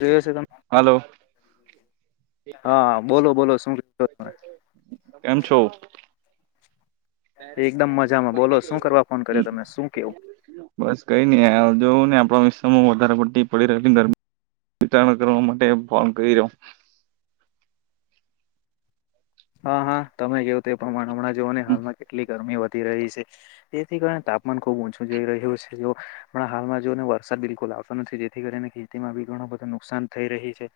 જોયો છે તમે હલો. હા બોલો બોલો શું ક તમે [inaudible] કેમ છો? એકદમ મજામાં. બોલો શું કરવા ફોન કર્યો તમે શું? કેવું બસ કઈની જોવુંને આપડો મીસ વઘારે પડતી [unintelligible] માટે કયરો. [inaudible] હા હા, તમે કેવ તે પ્રમાણે હમણાં જુઓને હાલમાં કેટલી ગરમી વધ રહી છે, તેથી કારણે તાપમાન ખુબ ઓછું જઈ રહ્યું છે, પણ હાલમાં જોને વરસાદ બિલકુલ આવતો નથી જેથી કરીને ખેતીમાં બી ઘણુ બધુ નુકસાન થઈ રહી છે,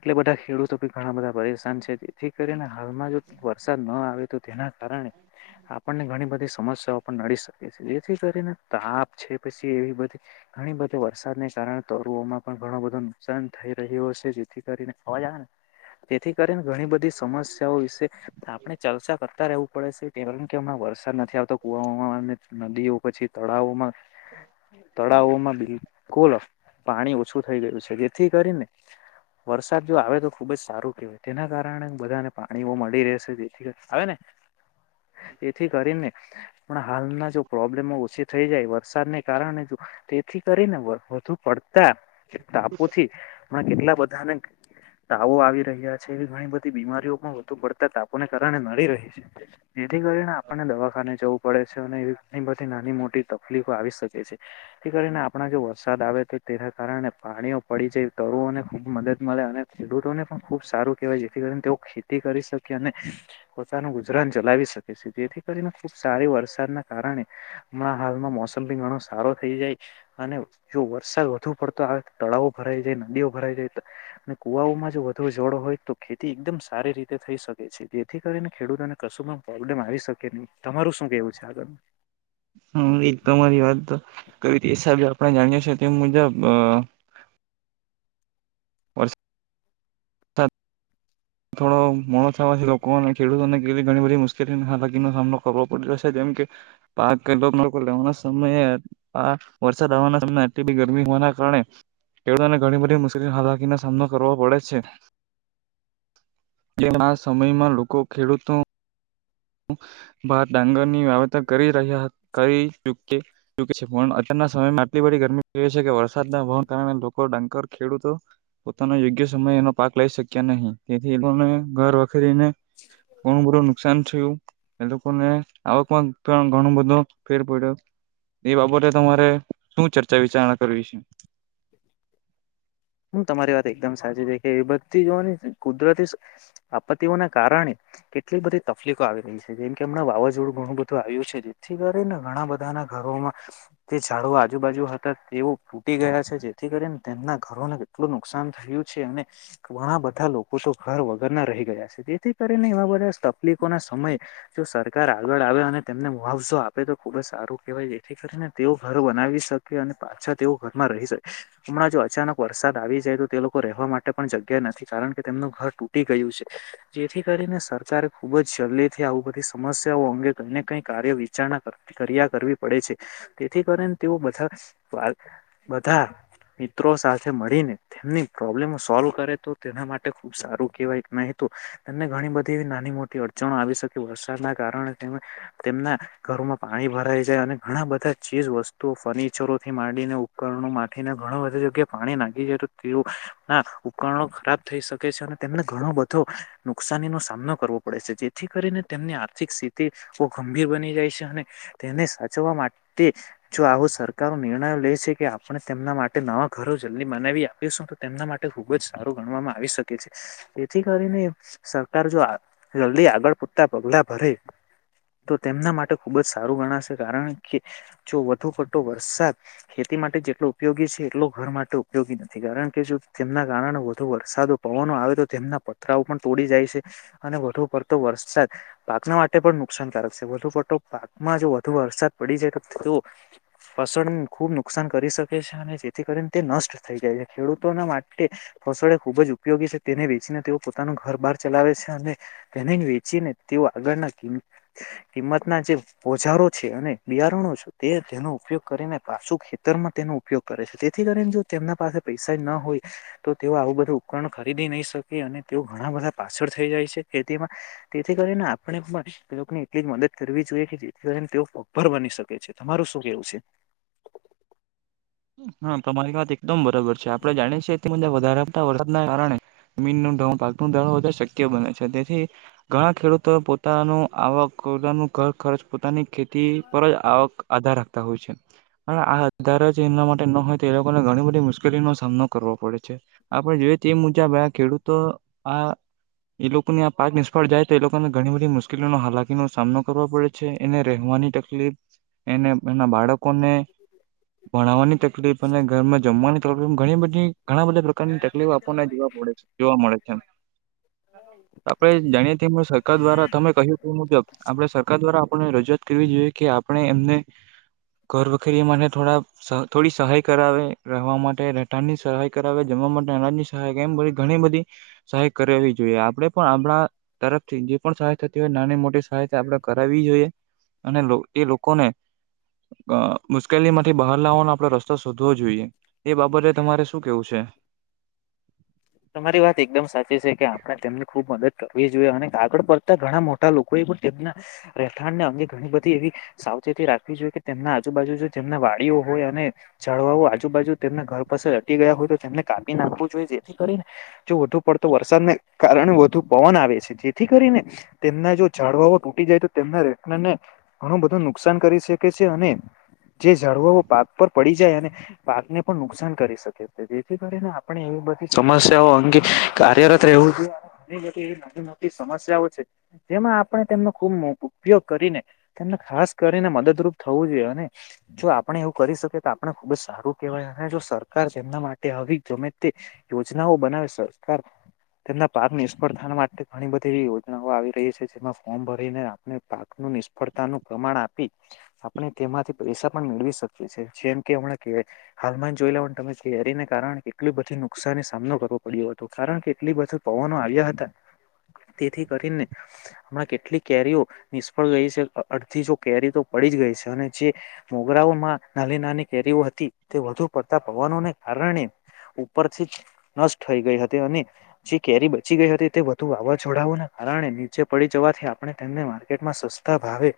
એટલે બધા ખેડૂતો ઘણા બધા પરેશાન છે, જેથી કરીને હાલમાં જો વરસાદ ન આવે તો તેના કારણે આપણને ઘણી બધી સમસ્યાઓ પણ નડી શકે છે, જેથી કરીને તાપ છે, પછી એવી બધી ઘણી બધી વરસાદને કારણે તરુઓમાં પણ ઘણો બધો નુકસાન થઈ રહ્યો છે, જેથી કરીને અવાજ આવે જેથી કરીને ઘણી બધી સમસ્ હોય છે, આપણે ચર્ચા કરતા રહેવું પડે છે, કારણ કે વરસાદ નથી આવતો કુવા હવામાનને નદીઓ પછી તળાવોમાં તળાવોમાં બિલકુલ પાણી ઓછું થઈ ગયું છે જેથી કરીને વરસાદ જો આવે તો ખુબ જ સારું કેહેવાય તેના કારણે બધાને પાણીઓ મળી રેહશે જેથી કર આવે ને એથી કરીને પણ હાલના જો પ્રોબ્લેમો ઓછી થઈ જાય વરસાદને કારણે જો તેથી કરીને વધ વધુ પડતા ટાપુથી પણ કેટલા બધાને તાવો આવી રહ્યા છે, એવી ઘણી બધી બીમારીઓ વધુ પડતા તાપોને કારણે નડી રહી છે, જેથી કરીને આપણને દવાખાને જવું પડે છે અને ની પરથી નાની મોટી તકલીફો આવી શકે છે, જેથી કરીને આપણા જો વરસાદ આવે તો તેના કારણે પાણીઓ પડી જાય તરુઓને ખુબ મદદ મળે અને ખેડૂતોને પણ ખુબ સારું કેહેવાય જેથી કરી તેઓ ખેતી કરી શકે અને પોતાનું ગુજરાન ચલાવી શકે છે, જેથી કરીને ખુબ સારી વરસાદના કારણે હણા હાલમાં મોસમી ઘણો સારો થઈ જાય અને જો વરસાદ વધુ પડતો આવે તળાવો ભરાઈ જાય નદીઓ ભરાઈ જાય અને કુવાઓમાં જો વધુ જોડો હોય તો ખેતી એકદમ સારી રીતે તે થઈ શકે છે જેથી કરીને ખેડૂતોને કશું પણ પ્રોબ્લેમ આવી શકે નહી તમારું શું કેવું છે આગળ હ એક તોરી વાત તો કી હિસાબે આપણે જાણીએ છે તે મુજબ [unintelligible] વરસાદ થોડો મોડો થવાથી લોકોને ખેડૂતોને કેલી ઘણી બધી મુશ્કેલી હાલાકીનો સામનો કરવો પડી રહ્યો છે, તેમ પાક કેટલાક લોકો લેવાના સમયે વરસાદ આવવાના સમય આટલી બી ગરમી હોવાના કારણે ખેડૂતોને ઘણી બધી મુશ્કેલી હાલાકીનો સામનો કરવો પડે છે, કેમ આ સમયમાં લોકો ખેડૂતો ભાત ડાંગર ની વાવેતર કરી રહ્યા કરી ચૂકે છે અત્યારના સમયમાં આટલી બધી ગરમી છે કે વરસાદના હો કારણે લોકો ડંકર ખેડૂતો પોનો યોગ્ય સમય એનો પાક લઈ શક્યા નહીં તેથી એ લોકોને ઘર વખરીને કોણ બધું નુકસાન થયું એ લોકોને આવકમાં પણ ઘણું બધો ફેર પડ્યો એ બાબતે તમારે. શું ચર્ચા વિચારણા કરવી છે? [inaudible] હું તમારી વાત એકદમ સાચી છે, કે વિભક્તિની કુદરતી આપત્તિઓના કારણે કેટલી બધી તકલીફો આવી રહી છે, જેમ કે મણા વાવાઝોડું ઘણું બધું આવ્યું છે, જેથી કરી ને ઘણા બધા ના ધરો જે ઝાડુ આજુબાજુ હતા તેઓ ફૂટી ગયા છે. જેથી કરીને તેમના ઘરોને કેટલું નુકસાન થયું છે, અને ઘણા બધા લોકો તો ઘર વગરના રહી ગયા છે, જેથી કરીને એવા બધા તકલીફોના સમયે જો સરકાર આગળ આવે અને તેમને મુહાવ જો આપે તો ખુબ જ સારું કહેવાય જેથી કરીને તેઓ ઘર બનાવી શકે અને પાછા તેઓ ઘરમાં રહી શકે. હમણાં જો અચાનક વરસાદ આવી જાય તો તે લોકો રહેવા માટે પણ જગ્યા નથી કારણ કે તેમનું ઘર તૂટી ગયું જેથી કરીને સરકારે ખુબ જ જલ્દીથી આવ બધી સમસ્યાઓ અંગે કઈને કઈ કાર્ય વિચાર કર્યા કરવી પડે છે તેથી કરીને તેઓ બધા [unintelligible] મિત્રો સાથે મળીને તેમની પ્રોબ્લેમ સોલ્વ કરે તો તેના માટે ખુબ સારું કેહેવાય નહી તેમને ઘણી બધી નાની મોટી અડચણો આવી શકે વરસાદના કારણે તેમના ધરો પાણી ભરાઈ જાય અને ઘણા બધા ચીજ વસ્તુઓ ફર્નિચરોથી માંડીને ઉપરણો માથીને ઘણું બધું જગ્યા પાણી નાખી જાય તો તેઓ ના ઉપકરણો ખરાબ થઈ શકે છે તેમને ઘણો બધો નુકસાની નો સામનો કરવો પડે છે, જેથી કરીને તેમની આર્થિક સ્થિતિ ગંભીર બની જાય છે, અને તેને સાચવા માટે જો આવો સરકારો નિર્ણયો લે છે કે પણ તેમના માટે નવા ઘરો જલ્દી બનાવી આપીશું તો તેમના માટે ખુબ જ સારું ગણવામાં આવી શકે છે. તેથી કરીને સરકાર જો જલ્દી આગળ પૂરતા પગલા ભરે તો તેમના માટે ખુબ જ સારું ગણાશે કારણ કે જો વધુ પટો વરસાદ ખેતી માટે ઉપયોગી છે એટલો ઘર માટે ઉપયોગી નથી કારણ કે જો તેમના કારણે વધુ વરસાદો પવનો આવે તો પથરાઓ પણ તોડી જાય છે, અને વધુ પડતો વરસાદ પાકના માટે પણ નુકસાનકારક છે. પટો પાકમાં જો વધુ વરસાદ પડી જાય તો તો ફસણને ખુબ નુકસાન કરી શકે અને જેથી કરીને તે નષ્ટ થઈ જાય છે, ખેડૂતોના માટે ફસળ એ ખુબ જ ઉપયોગી છે, તેને વેચી તેઓ પોતાનું ઘર બાર ચલાવે છે, અને તેને વેચીને તેઓ આગળના કિંમ રમત ના જે ઓજારો છે, અને બિયારણો છે, તે તેનો ઉપયોગ કરીને પાસુ ખેતરમાં તેનું ઉપયોગ કરે છે તેથી કરીને જો તેમના પાસે પૈસા ન હોય તો તેઓ આવું બધું ઉપકરણ ખરીદી નહી શકે તે ઘણા બધા પાછળ થઈ જાય છે ખેતીમાં તેથી કરીને આપણે પણને એટલી જ મદદ કરી કરવી જોઈએ કે જેથી કરીને તેઓ પગભર બની શકે છે તમારું શું કેવું છે. હા તમારી વાત એકદમ બરાબર છે આપડણે જાણીએ છેએ તેજ વધારે આવતા વરસાદના કારણે મીન પાક નું વધારે શક્ય બને છે તેથી ઘણા ખેડૂતો પોતાનું આવક પોતાનું ઘર ખર્ચ પોતાની ખેતી પર જ આવક આધાર રાખતા હોય છે અને આ આધાર જ એના માટે નો હોય તો એ લોકોને ઘણી બધી મુશ્કેલીનો સામનો કરવો પડે છે આપડણે જોઈએ તે મુજબ ખેડૂત તો આ એ લોકોને આ પાક નિષ્ફળ જાય તો એ લોકોને ઘણી બધી મુશ્કેલીનો હાલાકીનો સામનો કરવો પડે છે એને રહેવાની તકલીફ એને એના બાળકોને વાની તકલીફ અને ઘરમાં જમવાની તકલી ઘણી બધી ઘણા બધા પ્રકારની તકલીફ આપણને જોવા મળે છે જો મળે છે. [inaudible] [inaudible] આપડે જાણીએ સરકાર દ્વારા તમે કહ્યું તે મુજબ આપડે સરકાર દ્વારા આપણે રજૂઆત કરવી જોઈએ કે આપણે એમને ઘર વખરી માટે થોડા થોડી સહાય કરાવે રહેવા માટે રહેઠાણ ની સહાય કરાવે જમવા માટે અનાજની સહાય કેમ બધી ઘણી ગણી બધી સહાય કરવી જોઈએ આપણે પણ આપણા તરફથી જે પણ સહાય થાય નાની મોટી સહય આપણે કરાવવી જોઈએ અને એ લોકો કોને હ મુશ્કેલીમાંથી બહાર લાવવાનો આપડણે રસ્તો શોધવો જોઈએ એ બાબતે તમારે શું કેવું છે. તમારી વાત એકદમ સાચી છે કે આપણે તેમને ખુબ મદદ કરવી જોઈએ અને કાગળ પડતા ઘણા મોટા લોકો એ પણ તેમના રહેઠાણને અંગે ઘણી બધી એવી થી રાખવી જોઈએ કે તેમના આજુબાજુ જેમના વાડીઓ હોય અને જડવાઓ આજુબાજુ તેમના ઘર પાસે વધી ગયા હોય તો તેમને કાપી નાખવુ જોઈએ જેથી જો વધુ પડતો વરસાદને કારણે વધુ પવન આવે છે જેથી કરીને તેમના જો ઝાડવાવો તૂટી જાય તો તેમના રહેઢાણને ઘણું બધું નુકસાન કરી શકે છે અને જે ઝાડવાઓ પાક પર પડી જાય અને પાકને પણ નુકસાન કરી શકે જેથી કરીને આપણે એવી બધી સમસ્યાઓ અંગે કાર્યરત એવું રહેવું જોઈએ ઘણી બધી એવી નાની મોટી સમસ્યાઓ છે જેમાં આપણે તેમનો ખુબ ઉપયોગ કરીને તેમના ખાસ કરીને મદદરૂપ થવું જોઈએ અને જો આપણે એવું કરી શકીએ તો આપણે ખુબ જ સારું કેહેવાય અને જો સરકાર જેમના માટે આવી ગમે તે યોજનાઓ બનાવે સરકાર તેમના પાક નિષ્ફળતા માટે ઘણી બધી એવી યોજનાઓ આવી રહી છે જેમાં ફોર્મ ભરીને આપણે પાક નિષ્ફળતા નું પ્રમાણ આપી આપણે તેમાંથી પૈસા પણ મેળવી શકીએ છીએ જેમ કે હમણા હાલમાં જ જોઈ લાવને તમે કેરીને કારણ કેટલું બધી નુ નુકસાાન સામનો કરવો પડ્યો હતો કારણ કે એટલી બધો પવનો આવ્યા હતા તેથી કરીને હમણાં કેટલી કેરીઓ નિષ્ફળ ગઈ છે અડધી જો કેરી તો પડી પડી ગઈ છે. અને જે મોગરાઓમાં નાની નાની કેરીઓ હતી, તે વધુ પડતા પવનોને કારણે [inaudible] ઉપરથી નષ્ટ થઈ ગઈ હતી અને જે કેરી બચી ગઈ હતી તે વધુ વાવાઝોડાઓના કારણે નીચે પડી જવાથી આપણે તેમને માર્કેટમાં સસ્તા ભાવે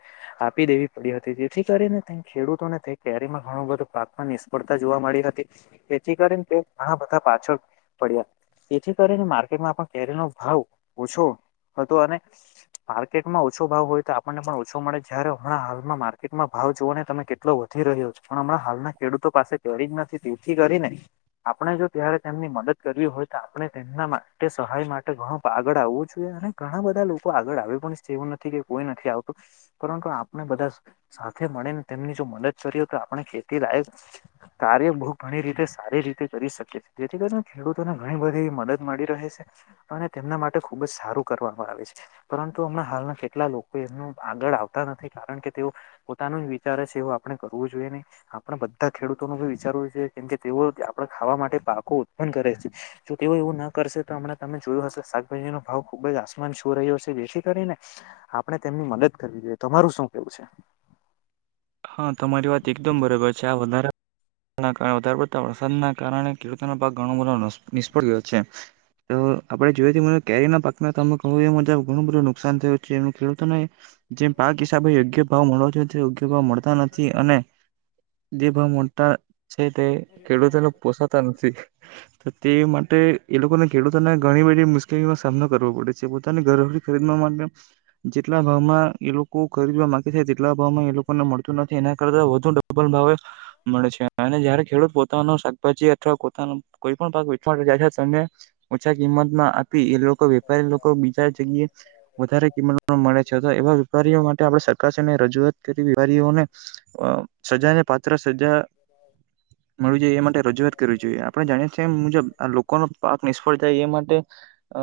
આપી દેવી પડી હતી જેથી કરીને ખેડૂતોને કેરીમાં ઘણું બધું પાકમાં નિષ્ફળતા જોવા મળી હતી જેથી કરીને તેઓ ઘણા બધા પાછળ પડ્યા તેથી કરીને માર્કેટમાં પણ કેરી નો ભાવ ઓછો હતો અને માર્કેટમાં ઓછો ભાવ હોય તો આપણને પણ ઓછો મળે જય્યારે હમણા હાલમાં માર્કેટમાં ભાવ જોઓ ને તમે કેટલો વધારે રહ્યો છે પણ હમણાં હાલના ખેડૂતો પાસે કરી જ નથી તેથી કરીને આપણે જો ત્યારે તેમની મદદ કરવી હોય તો આપણે તેમના માટે સહાય માટે ઘણું આગળ આવવું જોઈએ. ઘણા બધા લોકો આગળ આવી પણ એવું નથી કે કોઈ નથી આવતું પરંતુ આપણે બધા મળીને તેમની જો મદદ કરી હો તો, આપણે ખેતી લાયક કાર્ય બહુ ઘણી રીતે સારી રીતે કરી શકે છે. જેથી કરીને ખેડૂતોને ઘણી બધી મદદ મળી રહે છ અને તેમના માટે ખુબ જ સારું કરવામાં આવે છે. પરંતુ હમણાં હાલના કેટલા લોકો એ આગળ આવતા નથી કારણ કે તેઓ પોતાના વિચારે છે. એવું આપણે કરવું જોઈએ ને આપણે બધા ખેડૂતો નું ભી વિચારવ જોઈએ કેમ કે તેઓ આપડા ખાવા માટે પાકો ઉત્પન્ન કરે છે જો તેઓ એવું ના કરશે તો હમં તમે જોયું હશે શાકભાજી નો ભાવ ખૂબ જ આસમાન છું રહ્યો છે. જેથી કરીને આપણે તેમની મદદ કરવી જોઈએ. તમારું શું કેવું છે? હા તમારી વાત એકદમ બરાબર છે. આ વધારા વધારે પડતા વરસાદના કારણે ખેડૂતોનો ભાગ ઘણો બધો નિષ્ફળ ગયો છે. તો આપણેે જોઈ મને કેરી ના પાકમાં તમે કહો એ મુજબ ઘણું બધું નુકસાન થયું છે એ ખેડૂતો ને જેમ પાક હિસાબે યોગ્ય ભાવ મળવા જો યોગ્ય ભાવ મળતા નથી અને તે ભાવ મલતા છે તે ખેડૂતોને પોષતા નથી તે માટે એ લોકોને ખેડૂતોને ઘણી બધી મુશ્કેલીઓનો સામનો કરવો પડે છે. પોતાની ઘરવખરી ખરીદવા માટે જેટલા ભાવમાં એ લોકો ખરીદવા માંગે છે. તેટલા ભાવમાં એ લોકો? ને મળતું નથી એના કરતા વધુ ડબલ ભાવે મળે છે. અને જયારે ખેડૂત પોતાનો શાકભાજી અથવા કોઈ પણ [unintelligible] તેને ઓછા કિંમતમાં એ લોકો વેપારી લોકો બીજા જગ્યાએ વધારે કિંમત મળે છે. એવા વેપારીઓ માટે આપડે ચકાસીને રજૂઆત કરી વેપારીઓને સજાને પાત્ર સજા મળવું જોઈએ. એ માટે રજૂઆત કરવી જોઈએ. આપણે જાણીએ છીએ એ મુજબ આ લોકોનો પાક નિષ્ફળ થાય એ માટે અ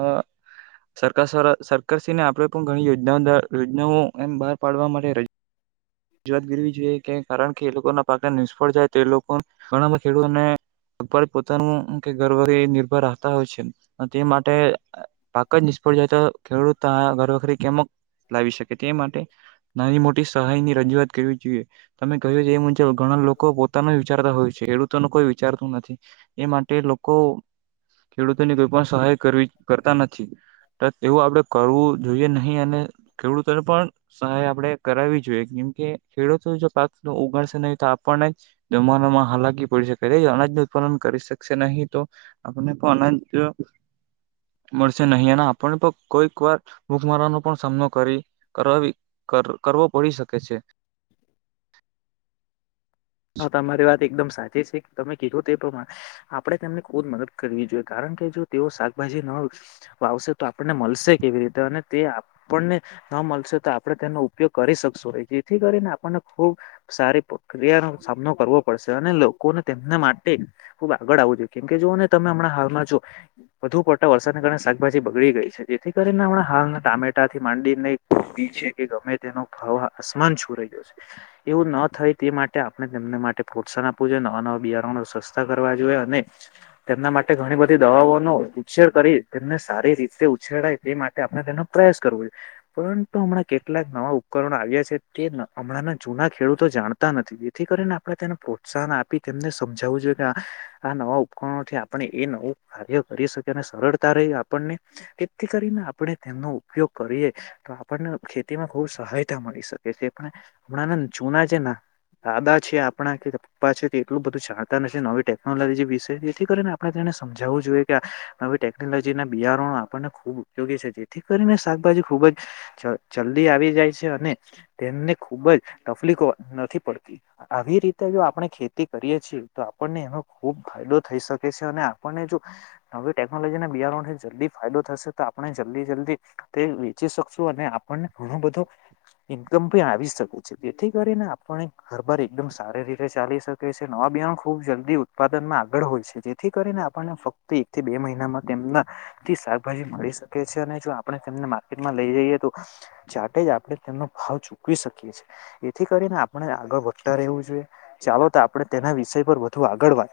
સરકાર સરકારશ્રીને આપડે પણ ઘણી યોજના યોજનાઓ એમ બહાર પાડવા માટે ર જૂવાત કરવી જોઈએ કે કારણ કે એ લોકોના પાક ને નિષ્ફળ જાય તે લોકો ઘણા બધા ખેડૂતોને [unintelligible] પોતાનું કે [unintelligible] નિર્ભર હોય છે તે માટે પાક જ નિષ્ફળ જાય તો ખેડૂત ઘર વખરી કેમક લાવી શકે? તે માટે નાની મોટી સહાયની રજૂઆત કરવી જોઈએ. તમે કહયુ એ મુજબ ઘણા લોકો પોતાનો વિચારતા હોય છે. ખેડૂતોને કોઈ વિચારતું નથી. એ માટે લોકો ખેડૂતોની કોઈ પણ સહાય કરવી કરતા નથી. એવું આપડે કરવું જોઈએ નહી અને ખેડૂતોને પણ સહાય આપડે કરાવવી જોઈએ. કેમ કે ખેડૂતો જો પાક ઉગાડશે નહી તો આપણને જમાનામાં હાલાકી પડી શકે અનાજન [inaudible] ઉત્પાદન કરી શકશે નહી તો આપને અનાજ મળશે નહીં અને આપને પણ કોઈક વાર ભૂખમારાનો પણ સામનો કરી કરવી કરવો પડી શકે છે. હા તમારી વાત એકદમ સાચી છે. તમે કીધો તે પ્રમાણે આપણે તેમને ખુદ મદદ કરવી જોઈએ કારણ કે જો તેઓ શાકભાજી ન વાવશે તો આપણને મળશે કેવી રીતે અને તે આપણને ન મળશે તો, આપણે તેનો ઉપયોગ કરી શક શુ જેથી કરીને આપણને ખુબ સારી પ્રક્રિયા નું સામનો કરવો પડશે અને લોકોને તેમને માટે ખુબ આગળ આવવું જોઈએ કેમ કે જોઓને તમે હમણાં હાલમાં જો વધુ પડતા વરસાદને કારણે શાકભાજી બગડી ગઈ છે જેથી કરીને હમણા હાલના ટામેટા થી માંડીને ઈ છે કે ગમે તેનો ભાવ આસમાન છૂ રહ્યો છે એવું ના થાય તે માટે તેમને માટે પ્રોત્સાહન આપવું જોઈએ નવા નવા બિયારણો સસ્તા કરવા જોઈએ અને તેમના માટે ઘણી બધી દવાઓનો ઉછેર કરી તેમને સારી રીતે ઉછેરાાય તે માટે આપણે તેનો પ્રયાસ કરવો જોઈએ. પરંતુ હમણાં કેટલાક નવા ઉપકરણો આવ્યા છે તે હમણાંના જૂના ખેડૂતો જાણતા નથી. જેથી કરીને આપણે તેને પ્રોત્સાહન આપી તેમને સમજાવવું જોઈએ કે આ નવા ઉપકરણોથી આપણે એ નવું કાર્ય કરી શકે અને સરળતા રહી આપણને જેથી કરીને આપડે તેમનો ઉપયોગ કરીએ. તો આપણને ખેતીમાં ખૂબ સહાયતા મળી શકે છે પણ હમણાં જૂના છે ના દાદા છે આપણા કે પપ્પા છે તે એટલું બધું જાણતા નથી નવી ટેકનોલોજી વિશે જેથી કરીને આપણે તેને સમજાવવુ જોઈએ કે નવી ટેકનોલોજી ના બિયારણો આપણને ખૂબ ઉપયોગી છે જેથી કરીને શાકભાજી ખુબ જ જલ્દી આવી જાય છે અને તેમને ખુબ જ તકલીફો નથી પડ આવી રીતે જો આપણે ખેતી કરીએ છીએ તો આપણને એનો ખુબ ફાયદો થઈ શકે છે અને આપણને જો નવી ટેકનોલોજીને બિયારનો થી જલ્દી ફાયદો થશે તો આપણે જલ્દી જલ્દી તે વેચી શકશું અને આપણને ઘણો બધ ઇનકમ ભી આવી શકે છે તેથી કરીને આપણે હર બાર એકદમ સારી રીતે ચાલી શકે છે, નવા બિયારણ ખૂબ જલ્દી ઉત્પાદનમાં આગળ હોય છે, જેથી કરીન આપને ફક્ત એક થી બે મહિનામાં તેમનાથી શાકભાજી મળી શકે છે, અને જો આપણે તેમને માર્કટ લઈ જઈએ તો જાતે જ આપણે તેમનો ભાવ ચૂકવી શકીએ છીએ, એથી કરીને આપ પણે આગળ વધતા રહેવું જોઈએ, ચાલો તો આપણે તેના વિષય પર વધુ આગળ વાત